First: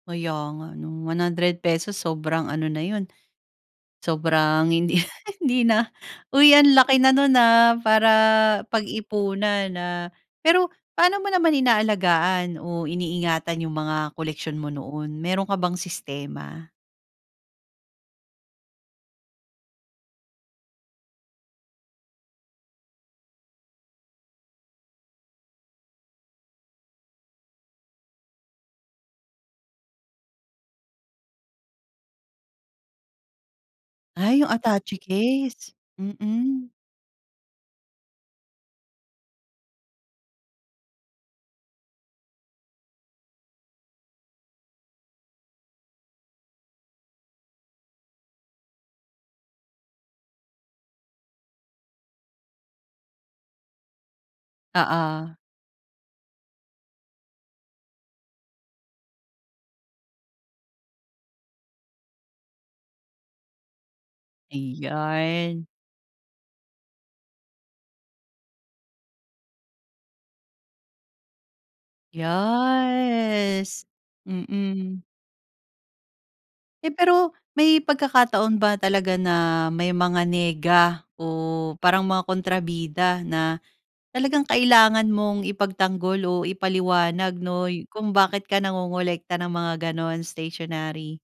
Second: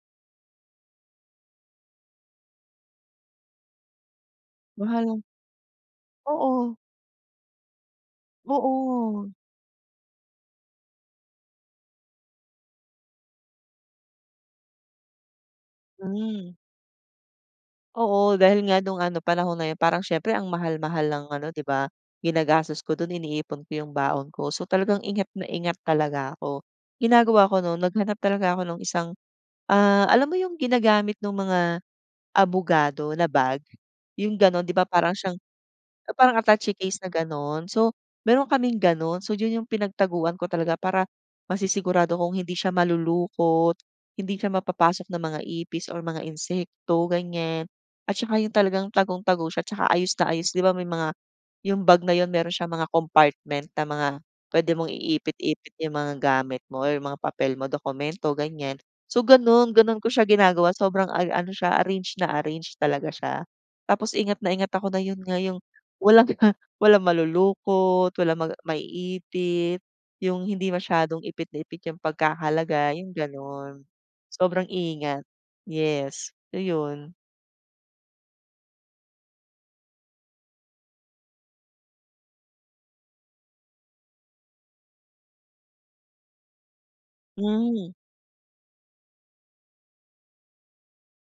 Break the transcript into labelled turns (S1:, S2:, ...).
S1: Kaya nga 'no, ₱100 sobrang ano na yun. Sobrang hindi,
S2: Wow.
S1: hindi na, uy ang
S2: Oo.
S1: laki na no'n, ah, para
S2: Oo.
S1: pag-ipuan, ah. Pero paano mo naman inaalagaan o iniingatan yung mga koleksyon mo noon, mayro'n ka bang
S2: Hmm.
S1: sistema?
S2: Oo, dahil nga nung ano panahon na yun parang siyempre ang mahal-mahal ng ano di ba? Ginagastos ko do'n iniipon ko yung baon ko. So talagang ingat na ingat talaga ako, ginagawa ko no'n naghanap talaga ako nung isang, ah, alam mo yung ginagamit nung mga abogado na bag yung
S1: Ay, yung
S2: gano'n. Di ba
S1: attache
S2: para siyang
S1: case,
S2: parang
S1: mm.
S2: attache case na gano'n, so mayro'n kaming gano'n so yun yung pinagtaguan ko talaga para masisigurado kung hindi siya malulukot, hindi siya mapapasok ng mga ipis or mga insekto ganyan. At saka yung talagang tagong-tago siya 'tsaka ayos na ayos, di ba may mga yung bag na yun mayro'n siyang mga compartment na mga puwede mong
S1: Oo.
S2: iipit-ipit yung mga gamit mo or mga papel mo dokumento ganyan. So ganun, ganun ko siya ginagawa sobrang ar ano siya arrange na arrange talaga siya. Tapos ingat na ingat ako na yu nga yong
S1: Ayan.
S2: walang ma, walang malulukot, walang maga maiipit yung hindi masyadong ipit na ipit yung pagkakalagay, yung gano'n
S1: Yes
S2: sobrang,
S1: mm.
S2: ingat, yes,
S1: Eh,
S2: ayun.
S1: pero may pagkakataon ba talaga na may mga nega o parang mga kontrabida na talagang kailangan mong ipagtanggol o ipaliwanag 'no,
S2: Hmm.
S1: kung bakit ka nangongolekta ng mga gano'n, stationary?